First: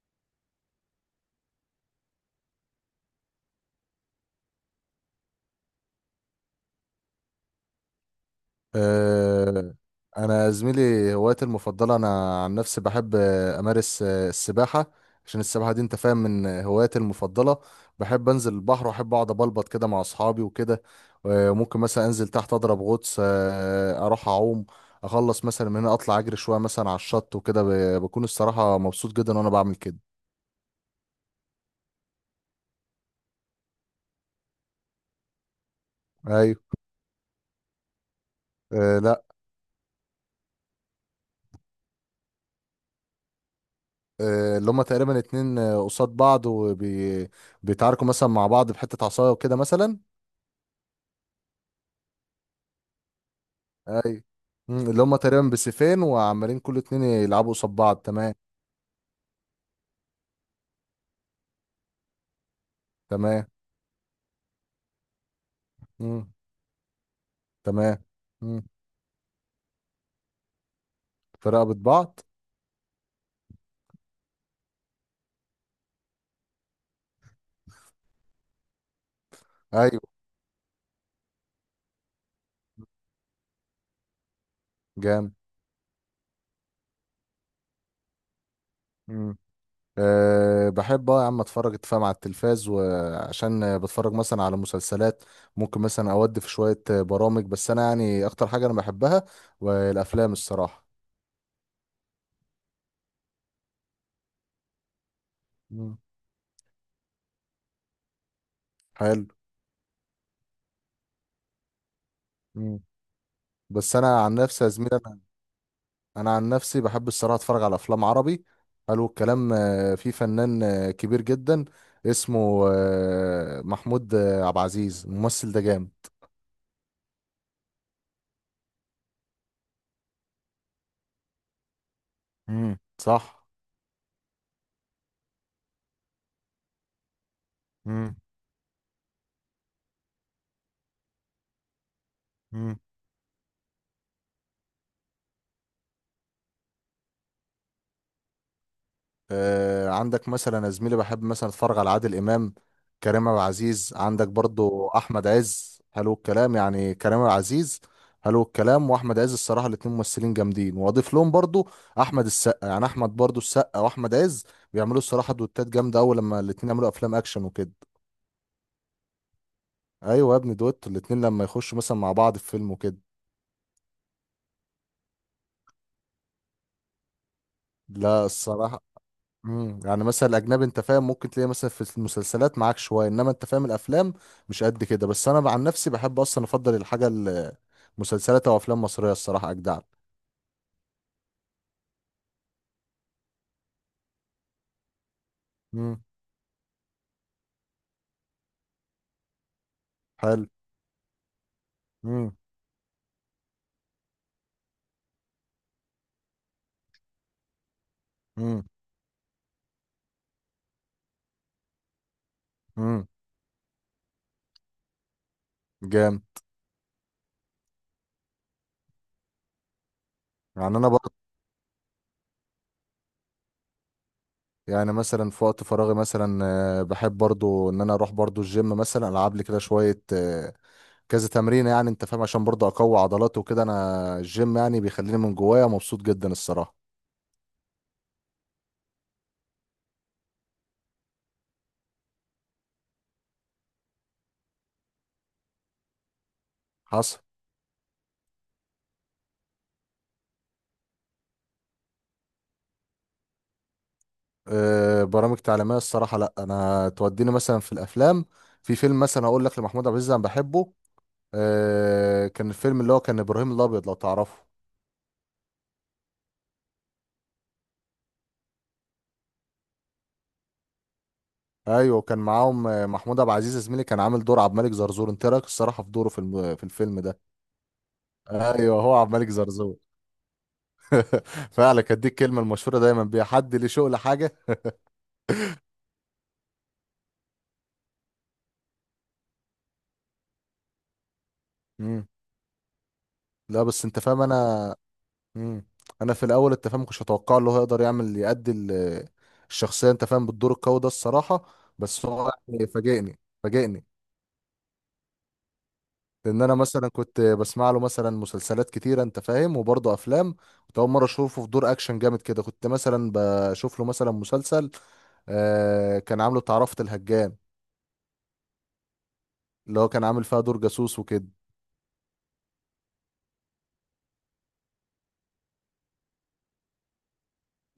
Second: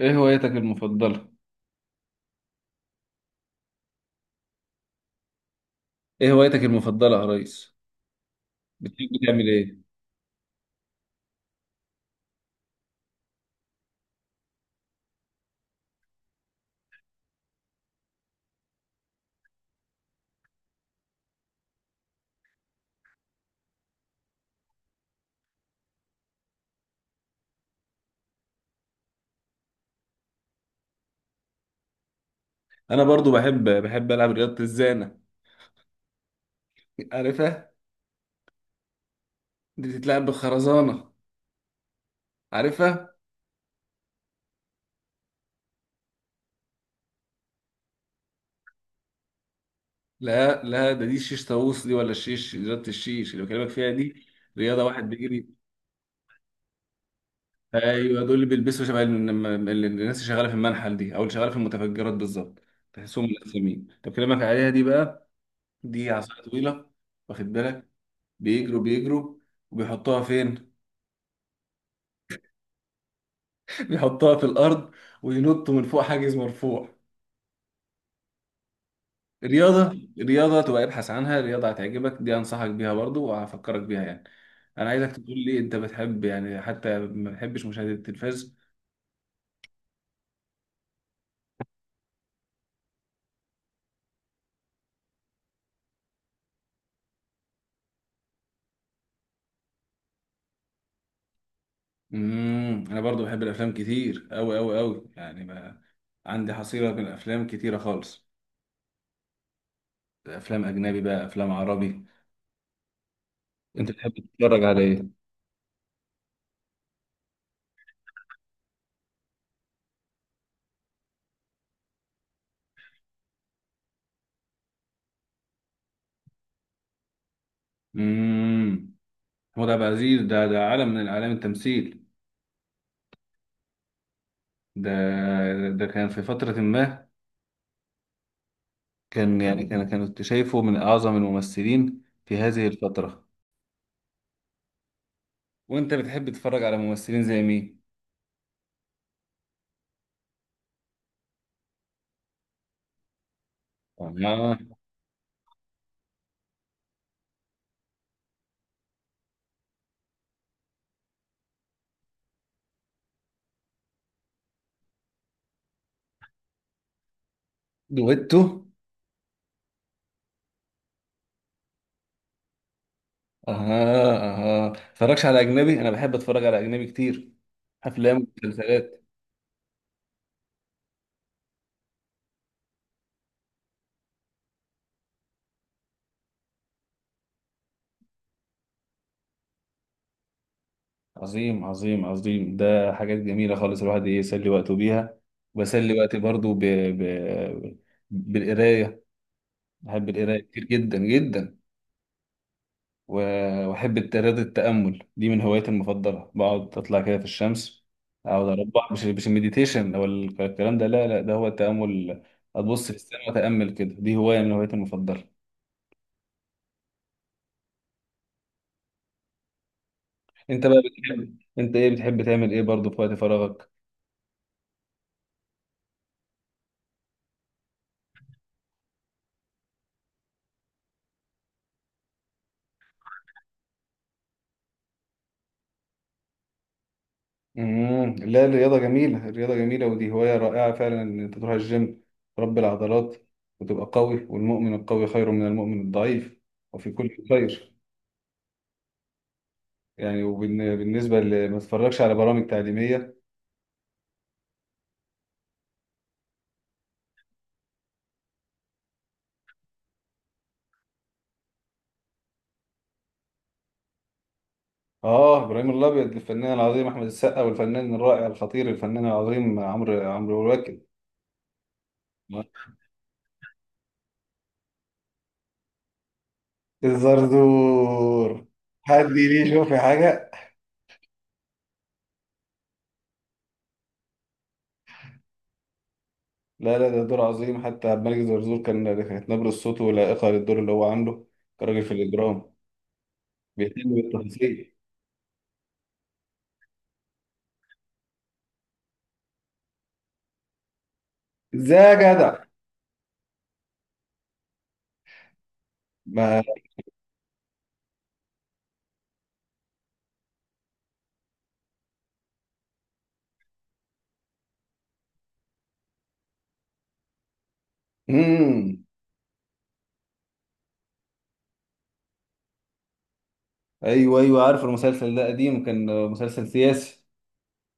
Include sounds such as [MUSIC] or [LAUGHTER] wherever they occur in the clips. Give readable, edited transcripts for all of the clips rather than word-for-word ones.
ايه هوايتك المفضلة؟ ايه هوايتك المفضلة يا ريس؟ بتحب تعمل آه. ايه؟ انا زميلي هوايتي المفضله، انا عن نفسي بحب امارس السباحه. عشان السباحه دي انت فاهم من هواياتي المفضله. بحب انزل البحر واحب اقعد ابلبط كده مع اصحابي وكده. ممكن مثلا انزل تحت اضرب غطس اروح اعوم. اخلص مثلا من هنا اطلع اجري شويه مثلا على الشط وكده بكون الصراحه مبسوط جدا وانا بعمل كده. انا برضو بحب العب رياضة الزانة. ايوه. عارفها؟ آه، لا. دي بتتلعب بالخرزانة. عارفها؟ آه، اللي هما تقريبا اتنين قصاد بعض وبيتعاركوا مثلا مع بعض بحتة عصاية وكده مثلا. لا لا، ده دي الشيش طاووس دي، ولا الشيش، رياضة الشيش اللي بكلمك فيها اي. دي، رياضة اللي واحد هم بيجري. تقريبا بسيفين وعمالين كل اتنين يلعبوا قصاد بعض. ايوه، تمام. دول اللي بيلبسوا شبه الناس اللي شغالة في المنحل دي، او اللي شغالة في المتفجرات بالظبط. تحسهم تمام. ملثمين. طب بكلمك عليها دي بقى. دي مم. عصاية طويلة، واخد بالك، تمام. مم. بيجروا بيجروا. وبيحطوها فين؟ في رقبة بعض. يحطها في الارض وينط من فوق حاجز مرفوع. ايوه. رياضه، رياضه تبقى ابحث عنها، رياضه هتعجبك دي، انصحك بيها برضو وهفكرك بيها يعني. انا عايزك جامد. تقول لي انت بتحب يعني، حتى ما بتحبش مشاهده التلفاز؟ مم. أه، بحب يا عم اتفرج اتفاهم على التلفاز، وعشان بتفرج مثلا على مسلسلات ممكن مثلا اودي في شوية برامج. بس انا يعني اكتر حاجة انا بحبها والافلام الصراحة. انا برضو بحب الافلام كتير اوي اوي اوي يعني. ما مم. عندي حصيله من الافلام كتيره خالص. حلو. افلام اجنبي بقى، افلام عربي. مم. انت بس بتحب انا عن نفسي تتفرج يا على زميلي، ايه؟ انا عن نفسي بحب الصراحه اتفرج على افلام عربي. حلو الكلام. في فنان كبير جدا اسمه محمود عبد العزيز. الممثل ده جامد. امم، هو ده عبد العزيز ده عالم من اعلام التمثيل. امم، صح. ده ده كان في فتره ما، امم. يعني كانت شايفه من أعظم الممثلين في هذه الفترة. وأنت بتحب تتفرج على ممثلين زي مين؟ عندك مثلا يا زميلي بحب مثلا اتفرج على عادل امام، كريم عبد العزيز، عندك آه. برضو احمد عز. حلو الكلام يعني كريم عبد العزيز. حلو الكلام. واحمد عز الصراحه الاتنين ممثلين جامدين، واضيف لهم برضو احمد السقا. يعني احمد برضو السقا واحمد عز بيعملوا الصراحه دوتات جامده قوي لما الاتنين يعملوا افلام اكشن وكده. دويتو. ايوه يا ابني، دوت الاتنين لما يخشوا مثلا مع بعض في فيلم وكده. أها أها، متفرجش على أجنبي؟ أنا بحب أتفرج على أجنبي كتير، أفلام لا الصراحه. ومسلسلات. امم، يعني مثلا الاجنبي انت فاهم ممكن تلاقي مثلا في المسلسلات معاك شويه، انما انت فاهم الافلام مش قد كده. بس انا عن نفسي بحب اصلا افضل الحاجه مسلسلات او افلام مصريه الصراحه اجدع. عظيم عظيم عظيم، ده حاجات جميلة خالص الواحد يسلي وقته بيها. بسلي امم. وقتي برضو بالقراية. بحب القراية حلو. كتير جدا جدا. امم. و- وأحب الترياضة، التأمل دي من هواياتي المفضلة، بقعد أطلع كده في الشمس، أقعد امم. أربع، مش المديتيشن أو الكلام ده، لا لا، ده هو التأمل. أبص في امم. السماء وأتأمل كده، دي هواية من هواياتي المفضلة. جام أنت يعني بقى انا برضه، بتحب، أنت إيه بتحب تعمل إيه برضه في وقت فراغك؟ يعني مثلا في وقت فراغي مثلا بحب برضه ان انا اروح برضه الجيم، مثلا العب لي كده شويه كذا تمرين يعني انت فاهم عشان برضه اقوي عضلاتي وكده. انا الجيم يعني بيخليني من جوايا مبسوط جدا الصراحه. امم، لا الرياضة جميلة، الرياضة جميلة، ودي هواية رائعة فعلا إن أنت تروح الجيم، تربي العضلات وتبقى قوي، والمؤمن القوي خير من المؤمن الضعيف، وفي كل حصل. خير. يعني وبالنسبة، اللي ما تتفرجش على برامج تعليمية؟ برامج تعليميه الصراحه لا، انا توديني مثلا في الافلام. في فيلم مثلا هقول لك لمحمود عبد العزيز انا بحبه. كان الفيلم اللي هو كان ابراهيم الابيض، لو تعرفه. اه ابراهيم الابيض، الفنان العظيم احمد السقا، والفنان الرائع الخطير الفنان العظيم عمرو واكد. ايوه كان معاهم محمود عبد العزيز زميلي كان عامل دور عبد الملك زرزور. انت إيه رايك الصراحه في دوره في في الفيلم ده؟ الزرزور. ايوه هو حد عبد الملك ليه يشوف زرزور. في حاجه. [LAUGHS] فعلا كانت دي الكلمه المشهوره دايما بيها، حد ليه شغل حاجه. لا لا، ده دور عظيم، حتى عبد الملك الزرزور كان، كانت نبره صوته لائقه للدور اللي هو عامله كراجل في مم. الاجرام. لا، بس بيهتم انت فاهم بالتفاصيل. انا. مم. انا في الاول انت فاهم ما كنتش اتوقع له هيقدر يعمل يأدي الشخصيه انت فاهم بالدور القوي ده الصراحه. ازاي يا بس هو جدع. يعني فاجئني فاجئني. لان ما. انا مثلا كنت بسمع له مثلا مسلسلات كتيره انت فاهم وبرضه افلام. كنت اول مره اشوفه في دور اكشن جامد كده. كنت مثلا بشوف له مثلا مسلسل كان عامله تعرفة الهجان، امم. اللي هو كان عامل فيها دور جاسوس وكده. ايوه ايوه، عارف المسلسل ده قديم كان، مسلسل سياسي.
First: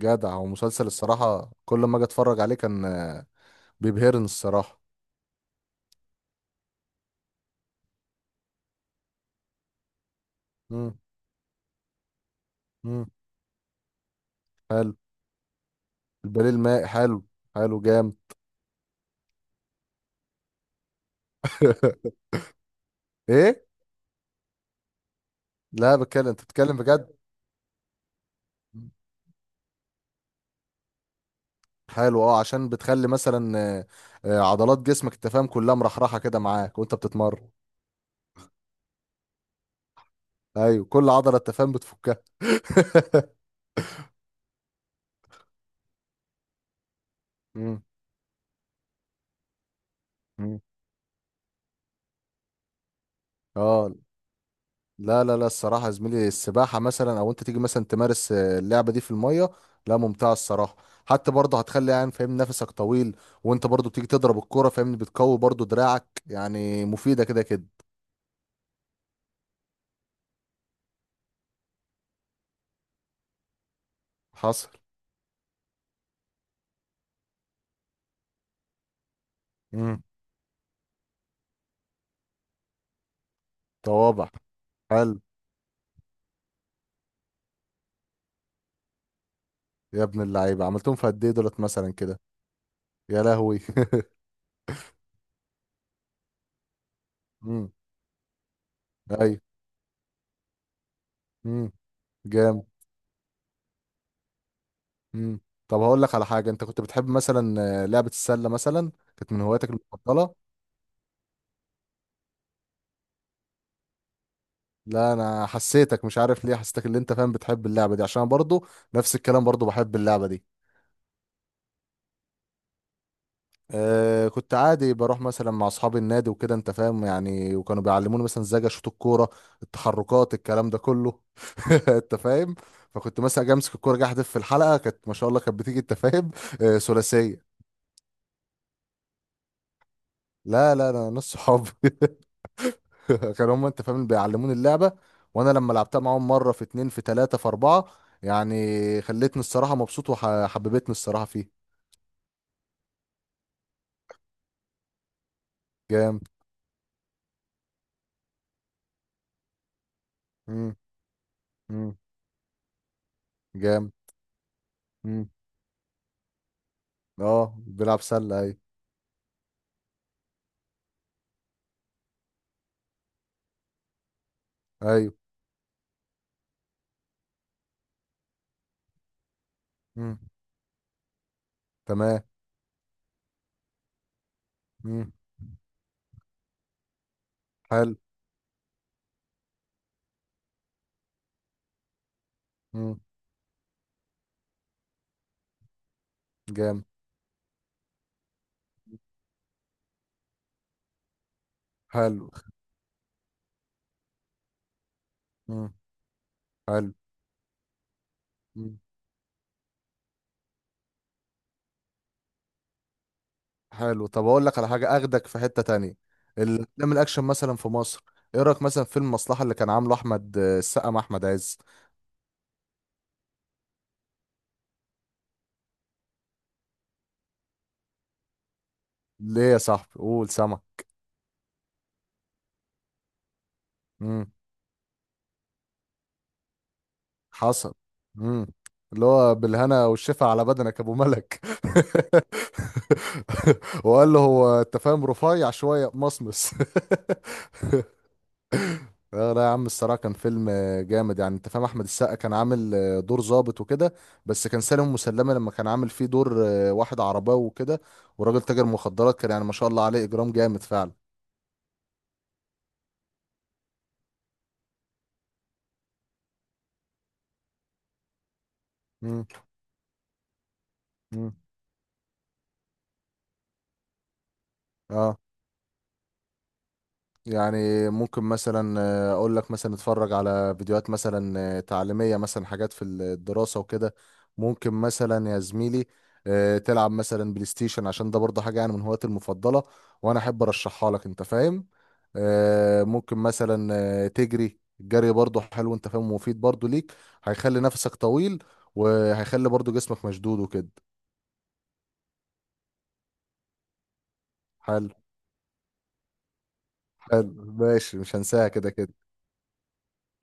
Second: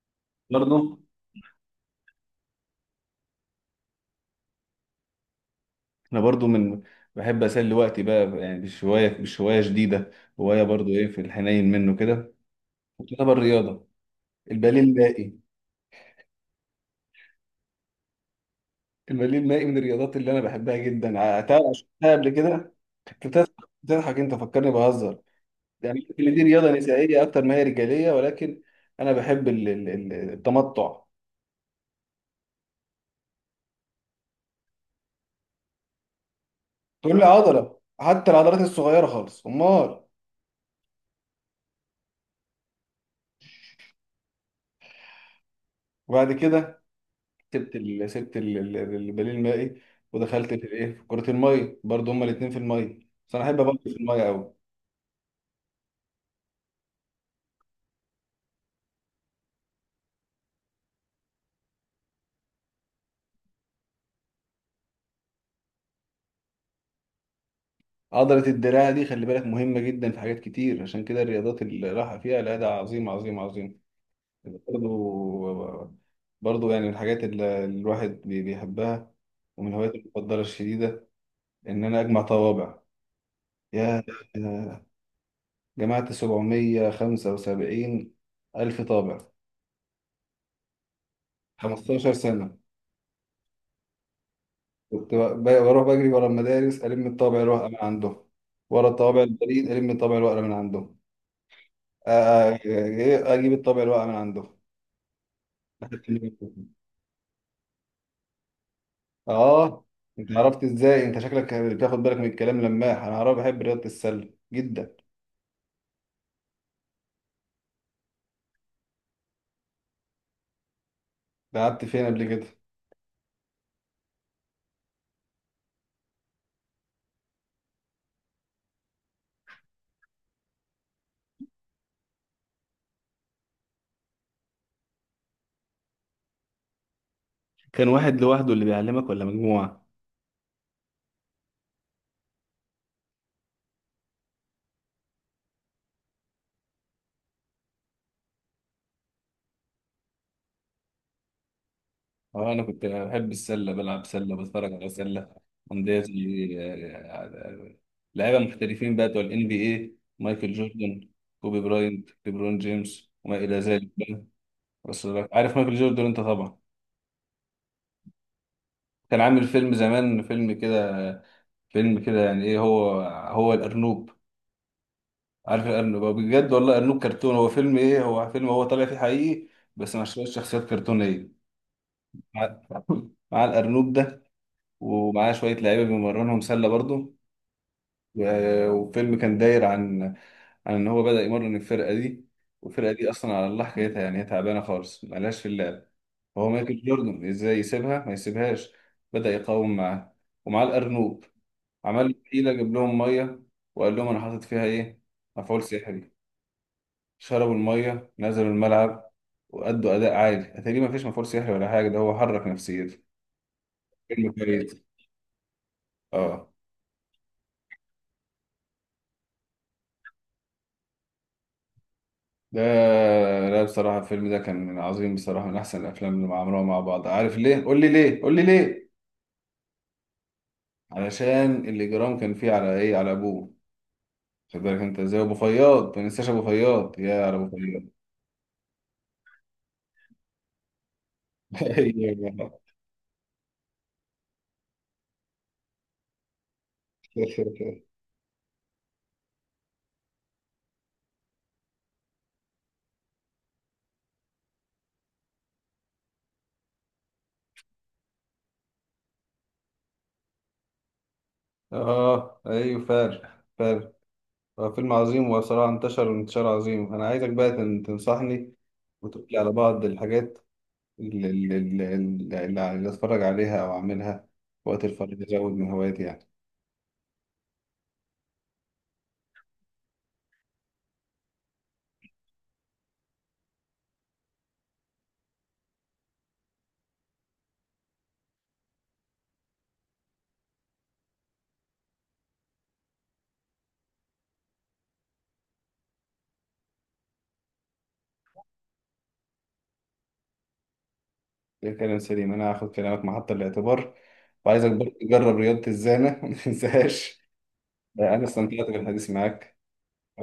جدع. ومسلسل برضه. الصراحه كل ما اجي اتفرج عليه كان بيبهرني الصراحه. انا برضو من، بحب اسلي وقتي بقى يعني بالشويه بالشويه شديده. هوايه برضو، مم. ايه، في الحنين منه كده. مم. وطلب الرياضه، الباليه حلو. المائي. الباليه الماء حلو. حلو جامد. الباليه المائي من الرياضات اللي انا بحبها جدا، عتاها شفتها [LAUGHS] قبل كده. كنت بتضحك؟ ايه؟ بتضحك انت؟ فكرني بهزر لا، يعني. بتكلم؟ اللي انت دي رياضه بتتكلم بجد. نسائيه اكتر ما هي رجاليه، ولكن انا بحب التمتع. حلو. اه، عشان بتخلي مثلا عضلات جسمك انت فاهم كلها مرحرحه كده معاك وانت تقول لي بتتمرن. عضله، حتى العضلات الصغيره خالص، امال. ايوه كل عضله انت فاهم بتفكها. [LAUGHS] وبعد كده مم. البديل المائي، ودخلت في مم. الايه، في كرة المية. برضو هما الاتنين في المية، بس انا احب ابطل اه. في المية قوي. لا لا لا الصراحه يا زميلي السباحه مثلا او انت تيجي مثلا تمارس اللعبه دي في الميه. لا ممتعه الصراحه. حتى برضه هتخلي يعني فاهم نفسك طويل. وانت برضه بتيجي تضرب الكوره فاهمني بتقوي برضه دراعك، يعني مفيده كده كده. عضلة الدراع دي خلي بالك مهمة جدا في حاجات كتير، عشان كده الرياضات اللي راحة فيها، لا ده عظيم عظيم عظيم. حصل. برضو، برضو يعني من الحاجات اللي الواحد بيحبها. ومن هواياتي المفضلة الشديدة إن أنا أجمع طوابع. يا. طوابع؟ حلو. جمعت 775 ألف طابع. يا ابن اللعيبه، عملتهم في قد ايه دولت مثلا 15 كده؟ سنة. يا لهوي. [LAUGHS] كنت بروح بجري ورا المدارس، ألم الطابع الورقة امم. من عندهم، ورا الطوابع ايوه. البريد ألم الطابع الورقة من عندهم. امم. آ- آ- جامد. إيه، أجيب الطابع الورقة من عندهم. امم. طب هقول لك على حاجه، انت كنت بتحب مثلا لعبه السله مثلا، كانت من هواياتك آه. المفضله؟ أنت عرفت إزاي؟ أنت شكلك بتاخد بالك من الكلام، لماح. أنا عارف، بحب رياضة السلة جدا. لا انا حسيتك مش عارف ليه، حسيتك اللي انت فاهم بتحب اللعبه دي، عشان أنا برضو نفس الكلام برضو بحب اللعبه دي. لعبت فين قبل كده؟ كنت عادي بروح مثلا مع اصحابي النادي وكده انت فاهم يعني، وكانوا بيعلموني مثلا ازاي اشوط الكوره، التحركات، الكلام ده كله. [LAUGHS] انت فاهم. فكنت مثلا اجي امسك الكوره جاي احدف في الحلقه، كانت ما شاء الله كانت بتيجي انت فاهم [LAUGHS] ثلاثيه. كان واحد لوحده اللي بيعلمك ولا مجموعة؟ لا لا انا نص صحابي. [LAUGHS] كانوا هم انت فاهم اللي بيعلموني اللعبه. وانا لما لعبتها معاهم مره في اتنين في تلاته في اربعه، يعني خلتني الصراحه مبسوط وحببتني الصراحه فيه. اه انا كنت بحب السله، بلعب سله، بتفرج على سله. عندي جامد. لعيبه محترفين بقى، بتوع الان بي اي، مايكل مم. جوردن، كوبي مم. براينت، ليبرون جيمس، وما الى ذلك جامد. بقى. بس، مم. عارف مايكل جوردن انت طبعا؟ اه، بيلعب سله، ايوه. كان عامل فيلم زمان، فيلم كده، فيلم كده يعني، ايه هو، هو الارنوب. ايوه. عارف الارنوب؟ هو بجد والله ارنوب كرتون، هو فيلم، ايه هو، فيلم هو طالع فيه حقيقي بس مع مم. شويه شخصيات كرتونيه، تمام. مع [LAUGHS] مع الارنوب ده، مم. ومعاه شويه لعيبه بيمرنهم سله برضه. حلو. و- وفيلم كان داير عن، عن ان هو بدأ يمرن الفرقه دي، والفرقه مم. دي اصلا على الله حكايتها يعني، هي تعبانه خالص، ملهاش في اللعب. هو مايكل جامد. جوردن ازاي يسيبها ما يسيبهاش؟ بدأ يقاوم معاه، ومعاه الارنوب، عمل حلو. حيله، جاب لهم ميه وقال لهم انا حاطط فيها ايه، مفعول مم. سحري. حلو. شربوا الميه، نزلوا الملعب، وأدوا أداء عالي. أتاري ما فيش مفعول سحري ولا حاجة، ده هو حرك نفسيته. حلو. طب فيلم اقول لك على كويس. حاجه، اخدك في حته تانية. اه. الافلام الاكشن مثلا في مصر، ايه رايك مثلا في فيلم المصلحه اللي كان عامله احمد السقا مع احمد عز؟ ده، لا بصراحة الفيلم ده كان عظيم بصراحة، من أحسن الأفلام اللي عملوها مع بعض. عارف ليه؟ قول لي ليه؟ قول لي ليه؟ ليه يا صاحبي، قول سما. علشان الإجرام كان فيه على إيه؟ على أبوه. امم. خد بالك أنت إزاي أبو فياض، ما ننساش أبو فياض، يا على أبو حصل. فياض. امم. اللي هو بالهنا والشفا على بدنك يا ابو ملك. [LAUGHS] أيوة. [LAUGHS] وقال له هو انت فاهم رفيع شويه مصمص. [LAUGHS] لا لا يا عم، الصراحة كان فيلم جامد يعني انت فاهم. احمد السقا كان عامل دور ظابط وكده. بس كان سالم مسلمة لما كان عامل فيه دور واحد عرباوي وكده، وراجل تاجر مخدرات، كان يعني ما شاء الله عليه اجرام جامد فعلا. آه أيوه فعلا فعلا. هو فيلم عظيم، وبصراحة انتشر انتشار عظيم. أنا عايزك بقى تنصحني مم. وتقول لي على بعض الحاجات مم. اللي اللي أتفرج عليها أو أعملها وقت الفراغ، اه، أزود من هواياتي يعني. يعني ممكن مثلا اقول لك مثلا اتفرج على فيديوهات مثلا تعليمية مثلا، حاجات في الدراسة وكده. ممكن مثلا يا زميلي تلعب مثلا بلاي ستيشن، عشان ده برضه حاجة يعني من هواياتي المفضلة، وانا احب ارشحها لك انت فاهم. ممكن مثلا تجري، الجري برضه حلو انت فاهم ومفيد برضه ليك. هيخلي نفسك طويل، وهيخلي برضه جسمك مشدود وكده. ده كلام سليم، انا هاخد كلامك محط الاعتبار. وعايزك حلو. برضه تجرب رياضة الزانة [LAUGHS] ما تنساهاش. حلو. ماشي، مش انا هنساها استمتعت كده كده. بالحديث معاك،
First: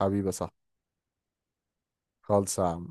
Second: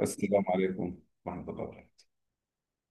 حبيبي صح. عليكم ورحمة الله وبركاته. خالص يا عم.